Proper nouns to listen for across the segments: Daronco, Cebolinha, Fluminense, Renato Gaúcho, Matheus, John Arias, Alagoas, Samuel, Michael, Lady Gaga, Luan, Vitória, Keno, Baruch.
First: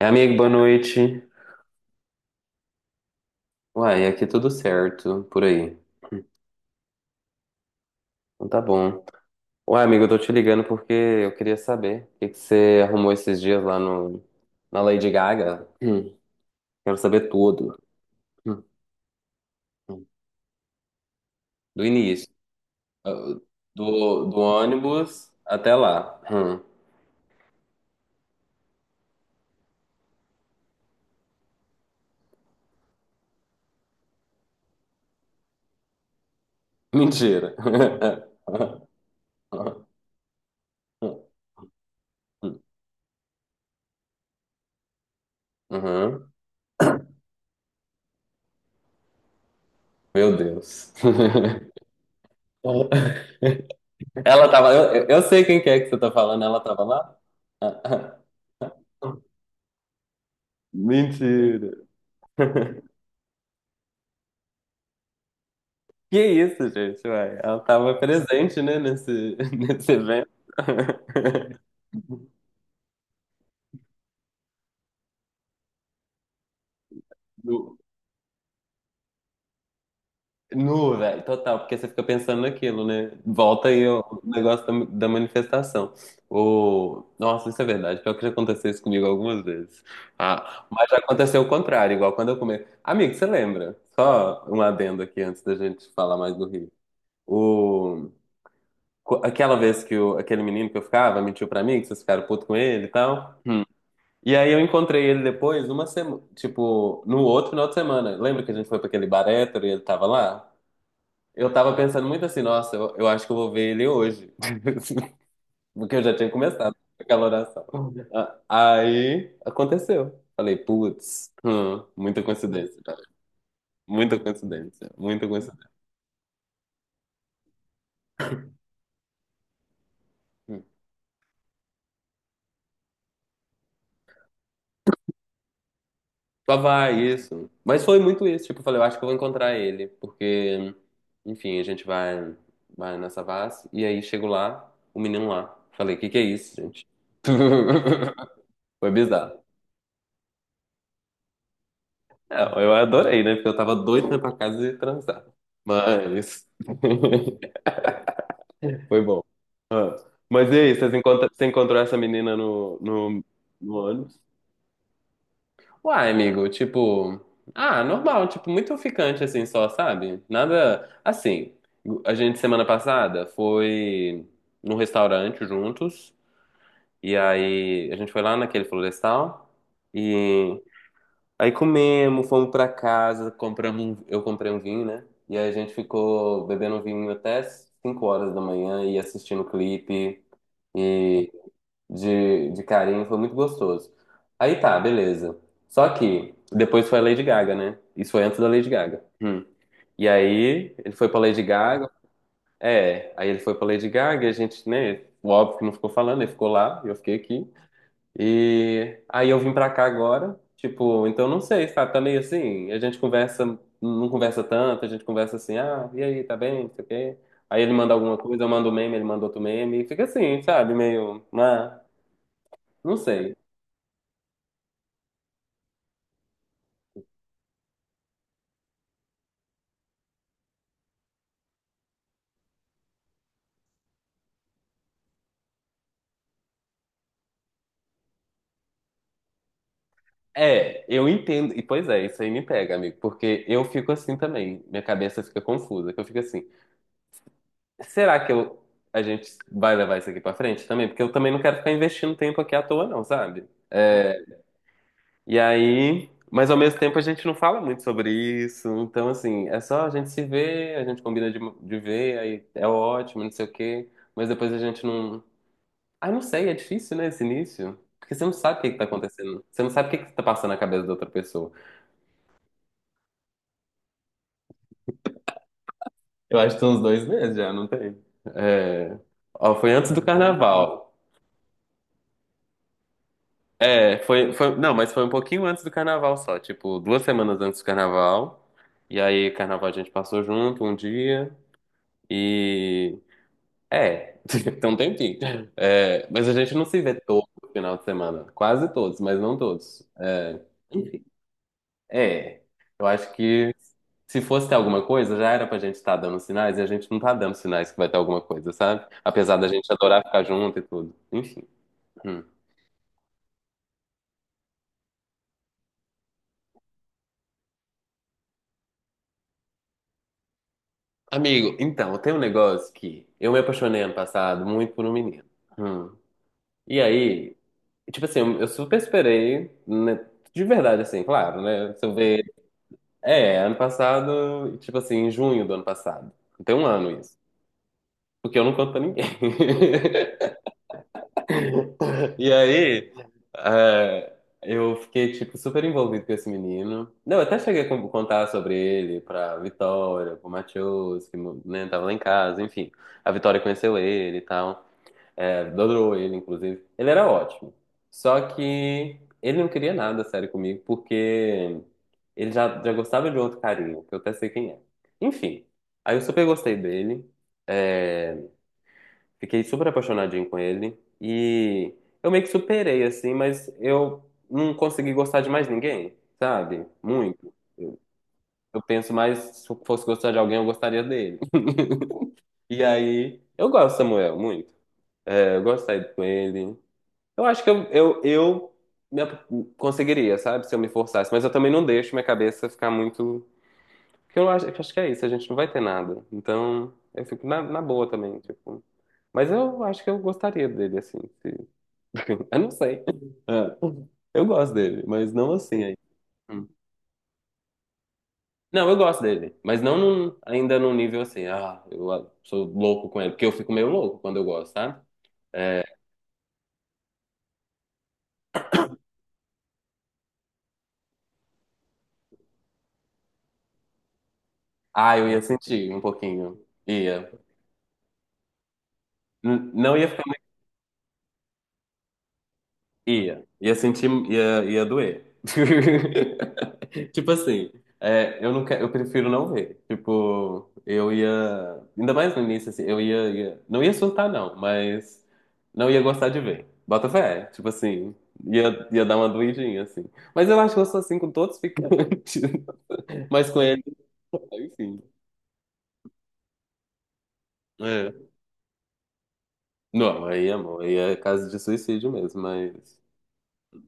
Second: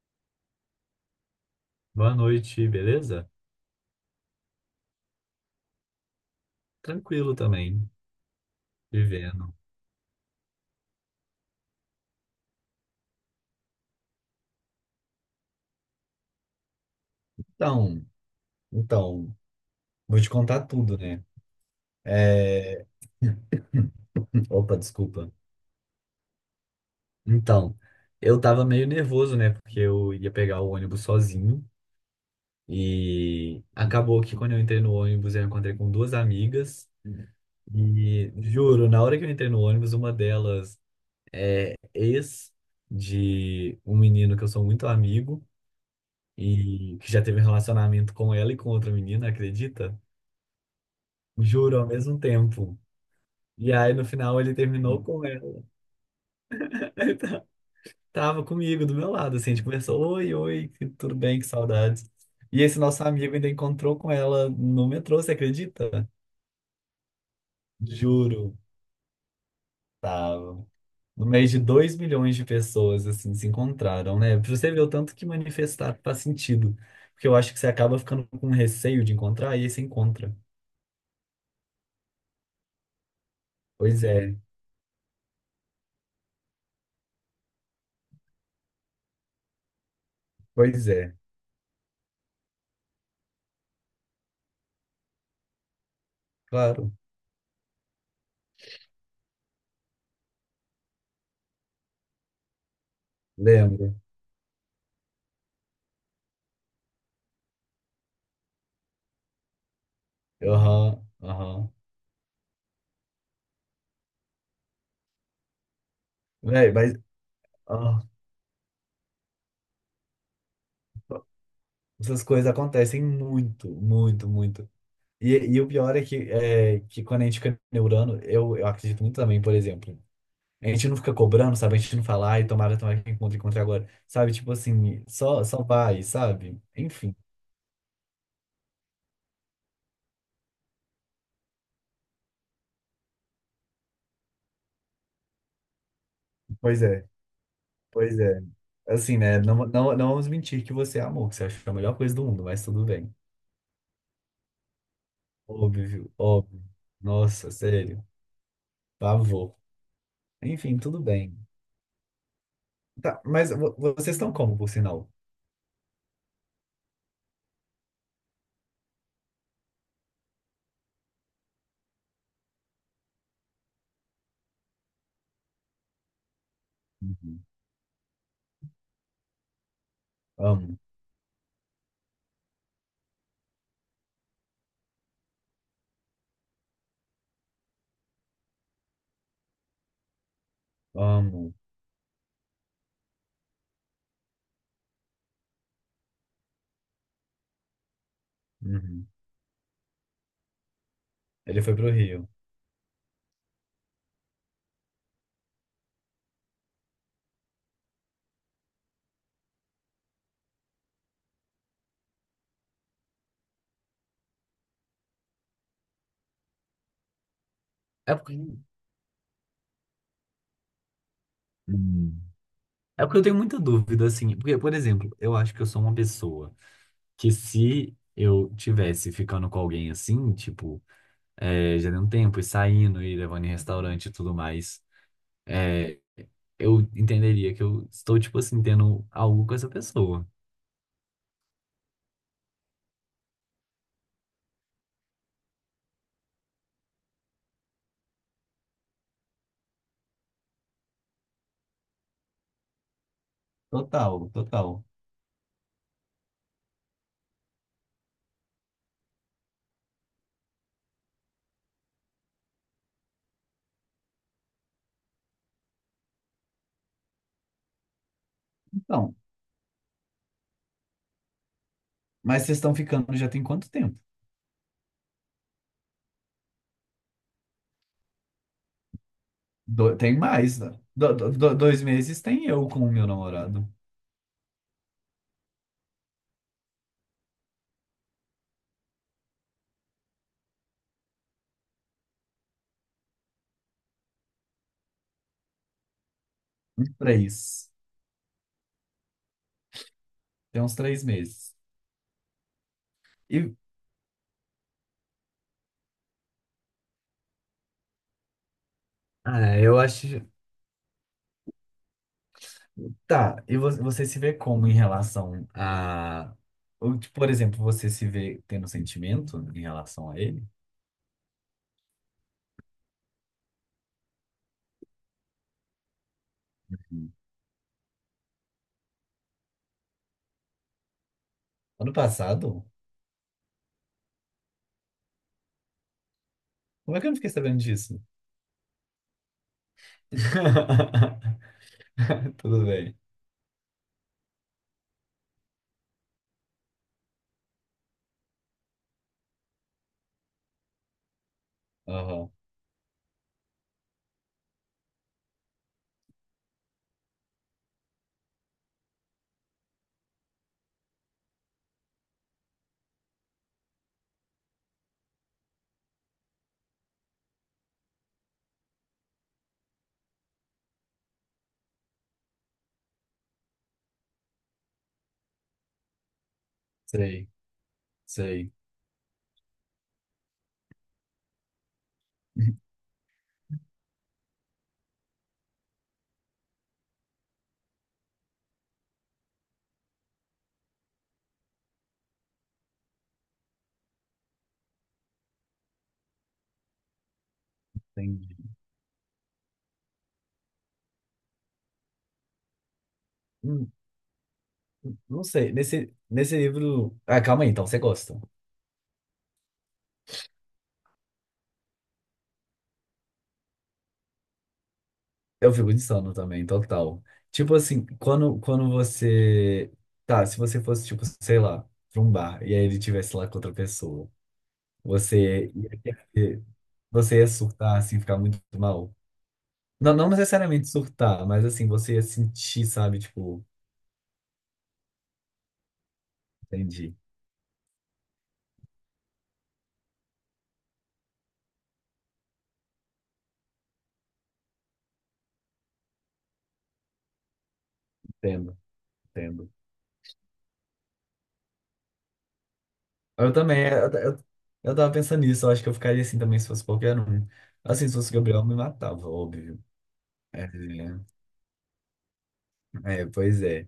É, amigo, boa noite. Boa noite, beleza? Uai, aqui tudo certo, por aí. Tranquilo também, Então tá bom. vivendo. Uai, amigo, eu tô te ligando porque eu queria saber o que que você arrumou esses dias lá no, na Lady Gaga. Quero saber tudo. Então, Hum, então, hum. vou te contar tudo, né? Do início. É... Ah, do Opa, ônibus desculpa. até lá. Hum. Então, eu tava meio nervoso, né? Porque eu ia pegar o ônibus sozinho e acabou que quando eu entrei no ônibus eu encontrei com duas amigas Mentira. e juro, na hora que eu entrei no ônibus, uma delas é ex de um menino que eu sou muito amigo Uhum. e que já teve um relacionamento com ela e com outra menina, acredita? Meu Deus. Juro, ao mesmo tempo. E aí, no final, Ela ele tava. Eu, terminou eu eu com sei quem ela. que é que você tá falando, ela tava Ele lá? tá- Tava comigo, do meu lado, assim, a gente conversou, oi, oi, tudo bem, que Mentira. saudades. E esse nosso amigo ainda encontrou com ela no metrô, você acredita? Que isso, gente, uai. Ela estava Juro, presente, né, nesse, nesse evento. tava. No mês de 2 milhões de pessoas, assim, se encontraram, né? Pra você ver o tanto que manifestar faz sentido. Porque eu acho que você Nu, acaba ficando com receio de encontrar, e aí você encontra. nu, velho, total, porque você fica pensando naquilo, né? Volta aí ó, Pois o é, negócio da manifestação. Nossa, isso é verdade. Pior que já aconteceu isso comigo algumas vezes. Ah, pois mas já é, aconteceu o contrário, igual quando eu comi. Amigo, você lembra? Só um adendo aqui antes da gente falar mais do Rio. claro, O... Aquela vez que aquele menino que eu ficava mentiu pra mim, que vocês ficaram puto com ele e tal. lembro. E aí eu encontrei ele depois, numa semana, tipo, no outro final de semana. Lembra que a gente foi pra aquele bar hétero e ele tava lá? Aham, Eu aham. tava pensando muito assim, nossa, eu acho que eu vou ver ele hoje. Porque eu já tinha Véi, começado mas... aquela oração. Aí aconteceu. Falei, putz, muita Essas coisas coincidência, cara. acontecem muito, Muita muito, muito. coincidência, muita E o coincidência. pior é que quando a gente fica neurando, eu acredito muito também, por exemplo. A gente não fica cobrando, sabe? A gente não fala, ai, tomara, tomara que encontre, encontre agora. Sabe? Tipo assim, só vai, Só sabe? vai, Enfim. isso. Mas foi muito isso. Tipo, eu falei, eu acho que eu vou encontrar ele. Porque, enfim, a gente vai, nessa vase. E aí chego lá, o menino lá. Falei, o que que é isso, Pois gente? é, pois é. Foi Assim, né? bizarro. Não vamos mentir que você amou, que você achou a melhor coisa do É, mundo, mas eu tudo bem. adorei, né? Porque eu tava doido pra ir pra casa e transar. Óbvio, Mas. óbvio. Nossa, sério. Foi bom. Pavor. Ah, mas e aí, Enfim, tudo bem. você encontrou essa menina no, Tá, no, mas no vocês ônibus? estão como, por sinal? Uai, amigo, tipo, ah, normal, tipo, muito ficante assim só, sabe? Nada assim. A gente semana passada foi num restaurante juntos, e Uhum. aí a gente foi lá naquele florestal, e Amo, aí comemos, fomos pra casa, eu comprei um vinho, né? E aí a gente ficou bebendo vinho até 5 horas da manhã e assistindo clipe amo. de carinho, foi muito gostoso. Aí tá, beleza. Só que depois foi a Lady Gaga, né? Isso foi antes da Lady Gaga. Uhum. Hum. E aí ele foi pra Lady Ele foi Gaga. pro Rio. É, aí ele foi pra Lady Gaga e a gente, né? Óbvio que não ficou falando, ele ficou lá, e eu fiquei aqui. E aí eu vim pra cá agora. Tipo, então não sei, sabe? Tá meio assim, a gente conversa, não conversa tanto, a gente conversa assim, ah, e aí, tá bem, não sei o quê. Aí ele manda É alguma porque, coisa, eu mando um meme, ele manda outro meme, e fica assim, sabe? Meio, ah, Hum, não é porque eu sei. tenho muita dúvida, assim. Porque, por exemplo, eu acho que eu sou uma pessoa que se eu tivesse ficando com alguém assim, tipo, é, já deu um tempo e saindo e levando em restaurante e tudo mais, é, eu entenderia que eu estou, tipo assim, tendo algo com essa pessoa. É, eu entendo. E pois é, isso aí me pega, amigo, porque eu fico assim também. Minha cabeça fica confusa, que eu fico assim, será que eu a gente vai levar isso aqui pra frente também? Porque eu também não quero ficar investindo tempo aqui à toa não, sabe? É, Total, total. e aí, mas ao mesmo tempo a gente não fala muito sobre isso. Então assim, é só a gente se ver, a gente combina de ver, aí é ótimo, não sei o quê, mas depois a gente não. Ah, não sei, é difícil, né, esse início? Porque você não sabe o que que tá Então, acontecendo. Você não sabe o que que tá passando na cabeça da outra pessoa. mas vocês estão ficando já tem quanto tempo? Eu acho que tem uns 2 meses já, não tem? É... Ó, foi antes do Tem mais, né? carnaval. Dois meses tem eu com o meu namorado. É, foi, foi. Não, mas foi um pouquinho antes do carnaval só. Tipo, 2 semanas antes do carnaval. E aí, carnaval a gente passou junto um dia. E. É, tem um tempinho. É, mas a gente não se Uns vê todo três. final de semana. Quase todos, mas não todos. É, Tem uns três enfim, meses. é. Eu acho que E, se fosse ter alguma coisa, já era pra gente estar dando sinais e a gente não tá dando sinais que vai ter alguma coisa, sabe? Apesar da ah, gente eu adorar acho. ficar junto e tudo. Enfim. Hum. Tá, e você se vê como em relação a. Ou, tipo, por exemplo, você se vê tendo sentimento em relação a ele? Amigo, então, tem um negócio que eu me apaixonei ano passado muito por um menino. Hum. E Uhum. aí, tipo assim, eu super esperei, né? De verdade, assim, claro, né? Se Ano eu ver. passado? É, ano passado, tipo assim, em junho do ano passado. Tem um ano Como é que eu não isso. fiquei sabendo disso? Porque eu não conto pra ninguém. E Tudo aí, bem. é, eu fiquei, tipo, super envolvido com esse menino. Não, eu até cheguei a contar sobre ele pra Vitória, pro Matheus, que, né, tava lá em Aham. casa, enfim. A Vitória conheceu ele e tal. É, adorou ele, inclusive. Ele era ótimo. Só que ele não queria nada sério comigo, porque ele já gostava de outro carinho, que eu até sei quem é. Enfim, aí eu super gostei dele. é, Fiquei super apaixonadinho com ele. E eu meio que superei, assim, mas eu não consegui gostar de mais ninguém, sabe? Sei, Muito. sei. Eu penso mais, se eu fosse gostar de alguém, eu gostaria dele. E aí, eu gosto do Samuel, muito. É, eu gosto de sair com ele. Eu acho que eu me ap- conseguiria, sabe? Se eu me forçasse. Mas eu também não deixo minha cabeça ficar muito. Porque eu acho que é isso, a gente não vai ter nada. Então, eu fico na boa também, Entendi. tipo. Mas eu acho que eu gostaria dele, assim. Eu não sei. Ah, Hum, eu gosto dele, mas Não não sei. assim aí. Nesse Hum. livro. Ah, calma aí, então, você gosta. Não, eu gosto dele, mas não num- ainda num nível assim, ah, eu sou louco com ele, porque eu fico meio louco quando eu gosto, sabe? Eu É, fico de sono também, total. Tipo assim, quando você. Tá, se você fosse, tipo, sei lá, pra um bar, e aí ele tivesse lá com outra pessoa, ah, eu ia você sentir um pouquinho. ia, Ia. você ia surtar, assim, ficar muito mal. Não ia. Não, não necessariamente surtar, mas assim, você ia sentir, sabe, Ia, tipo, ia sentir, ia doer. entendi, Tipo assim, eu não quero, eu prefiro não ver. Tipo, eu ia, ainda mais no início, assim, eu não ia surtar não, mas não ia gostar de ver. Bota fé, tipo assim, entendo, ia dar uma entendo. doidinha, assim. Mas eu acho que eu sou assim com todos os ficantes, mas Eu com ele, também, eu enfim. tava pensando nisso, eu acho que eu ficaria assim também se fosse qualquer um. Assim, É. se fosse o Gabriel, eu me matava, óbvio. Não, aí, É, amor, aí é caso de suicídio mesmo, mas... é, pois é.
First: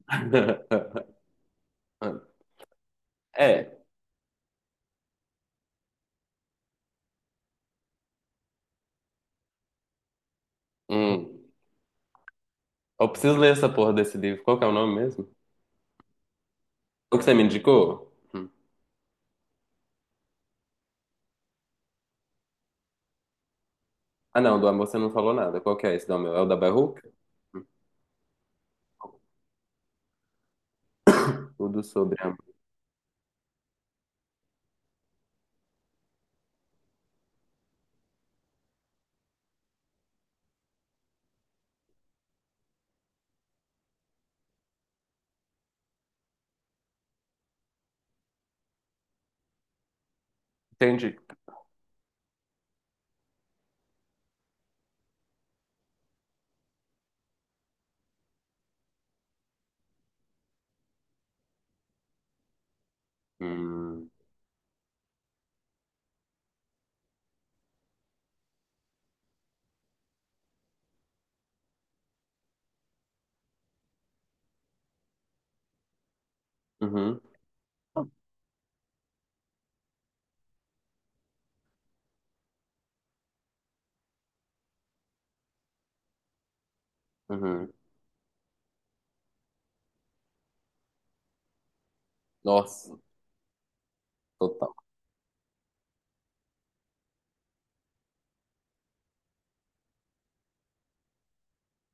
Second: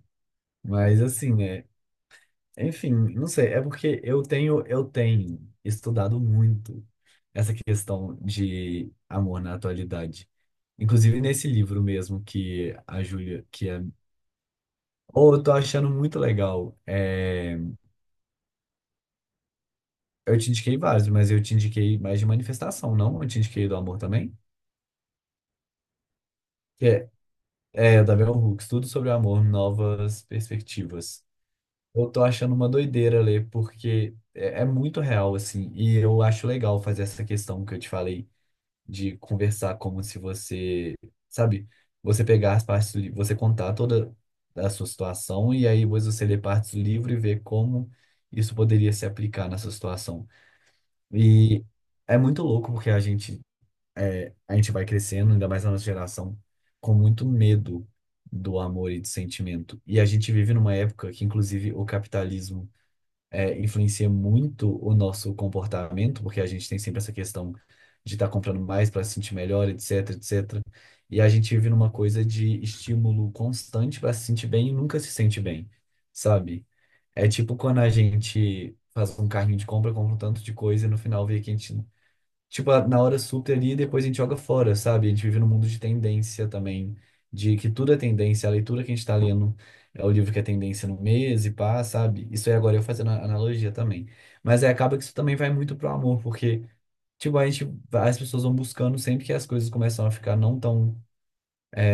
Mas assim, né? Enfim, não sei, é É. porque eu tenho estudado muito essa questão de amor na atualidade. Inclusive Hum. nesse livro mesmo que a Eu preciso Júlia, ler que essa é. porra desse livro. Qual que é o nome mesmo? Oh, eu tô achando muito legal. O que você me É, indicou? Hum. eu te indiquei vários, mas eu te indiquei mais de manifestação, não? Eu te indiquei do amor também. Ah, não, do amor você não falou nada. Qual que é esse do amor? É o da Que Baruch? é, é da Bell Hooks, Tudo sobre o Amor, Novas Perspectivas. O do Eu sobre tô achando amor. uma doideira ler, porque é muito real, assim, e eu acho legal fazer essa questão que eu te falei de conversar como se você, sabe, você pegar as partes do livro, você contar toda a sua situação e aí depois você ler partes do livro e ver como isso poderia se aplicar na sua situação. Entendi. E é muito louco porque a gente vai crescendo, ainda mais na nossa geração, com muito medo do amor e do sentimento. E a gente vive numa época que, inclusive, o capitalismo é, Hum. influencia muito o nosso comportamento, porque a gente tem sempre essa questão de estar comprando mais para se sentir melhor, etc, etc. E a gente vive numa coisa de estímulo constante para se sentir bem e nunca se sente bem, sabe? Uhum, É tipo quando a gente faz um carrinho de compra, compra um tanto de coisa e no final vê que a gente tipo, na hora super ali, depois a gente joga fora, sabe? A gente vive num mundo de tendência também, de que uhum. tudo é tendência, a leitura que a gente tá lendo é o livro que é tendência no mês e pá, sabe? Isso aí agora eu Nossa, fazendo a analogia também. Mas aí total, acaba que isso também vai muito pro amor, porque, tipo, a gente, as pessoas vão buscando sempre que as coisas começam a ficar não tão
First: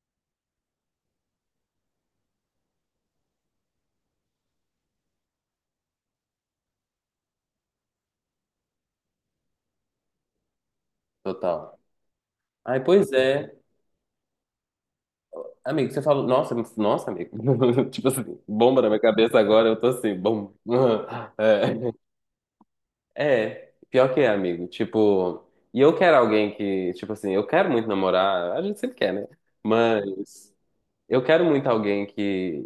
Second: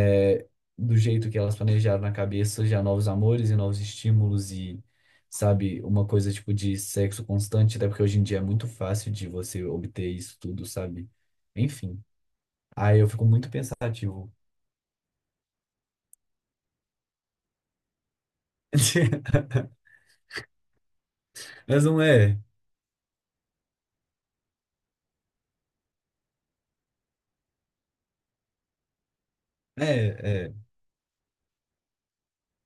é, do jeito que elas planejaram na cabeça, já novos amores e novos estímulos e, sabe, uma coisa tipo de sexo constante, até porque hoje em dia é muito fácil de você obter isso tudo, sabe? total. Enfim. Ai, Aí eu pois fico muito é. pensativo. Amigo, você falou. Nossa, nossa, amigo. Tipo assim, bomba na minha cabeça agora, eu tô assim, bom. Mas É. não é. É, pior que é, amigo. Tipo, e eu quero alguém que, tipo assim, eu quero muito namorar, a gente sempre quer, né? É, é. Mas eu quero muito alguém que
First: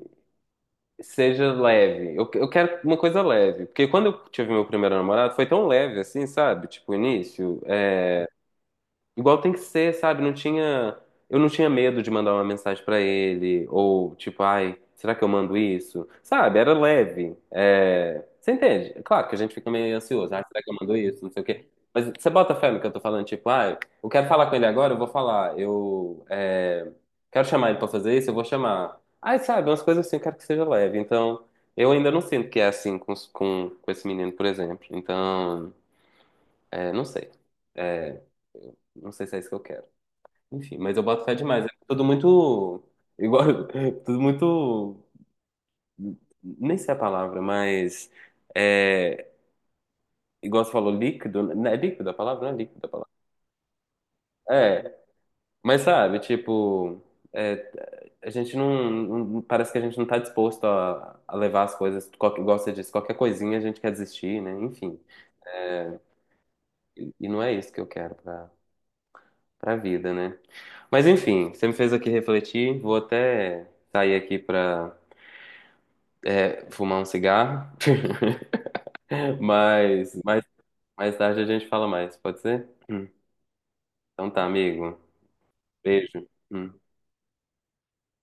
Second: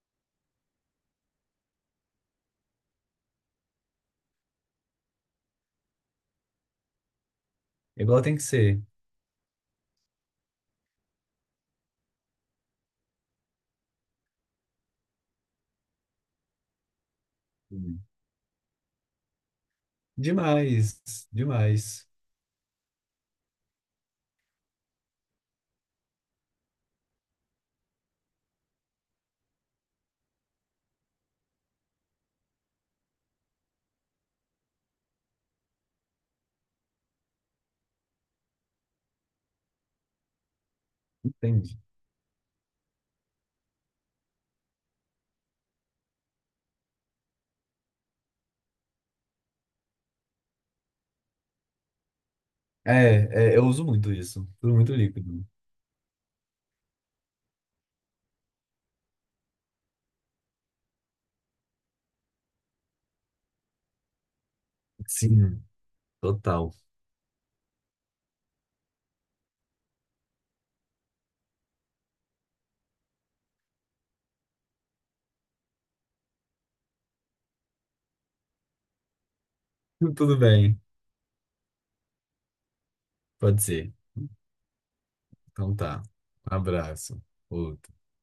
seja leve. Eu quero uma coisa leve. Porque quando eu tive meu primeiro namorado, foi tão leve assim, sabe? Tipo, o início. Igual tem que ser. Igual tem que ser, sabe? Eu não tinha medo de mandar uma mensagem pra ele ou tipo, ai, será que eu mando isso? Sabe? Era leve. É, você entende? É claro que a gente fica meio ansioso, ai, será que eu mando Demais, isso? Não sei o quê. demais. Mas você bota fé no que eu tô falando, tipo, ai, eu quero falar com ele agora, eu vou falar. Eu quero chamar ele pra fazer isso, eu vou chamar. Ai, sabe, umas coisas assim, eu quero que seja leve. Então, eu ainda não sinto que é assim com esse menino, por exemplo. Então, não sei. É, não sei se é isso que eu quero. Enfim, mas eu boto fé demais. É Entendi. tudo muito. Igual. Tudo muito. Nem sei a palavra, mas. É, igual você falou, líquido, né? É líquido a palavra? Não é líquido a palavra. É, é, eu uso muito isso. Tudo É, muito líquido. mas sabe, tipo. é, a gente não, parece que a gente não tá disposto a, levar as coisas. Qualquer, igual você disse, qualquer coisinha a gente quer desistir, né? Enfim. Sim, total. E não é isso que eu quero pra vida, né? Mas enfim, você me fez aqui refletir. Vou até sair aqui pra fumar um cigarro. Mas Tudo mais, bem. mais tarde a gente fala mais, pode ser? Hum. Pode ser. Então tá, amigo. Então tá. Beijo. Um Hum. abraço. Outro.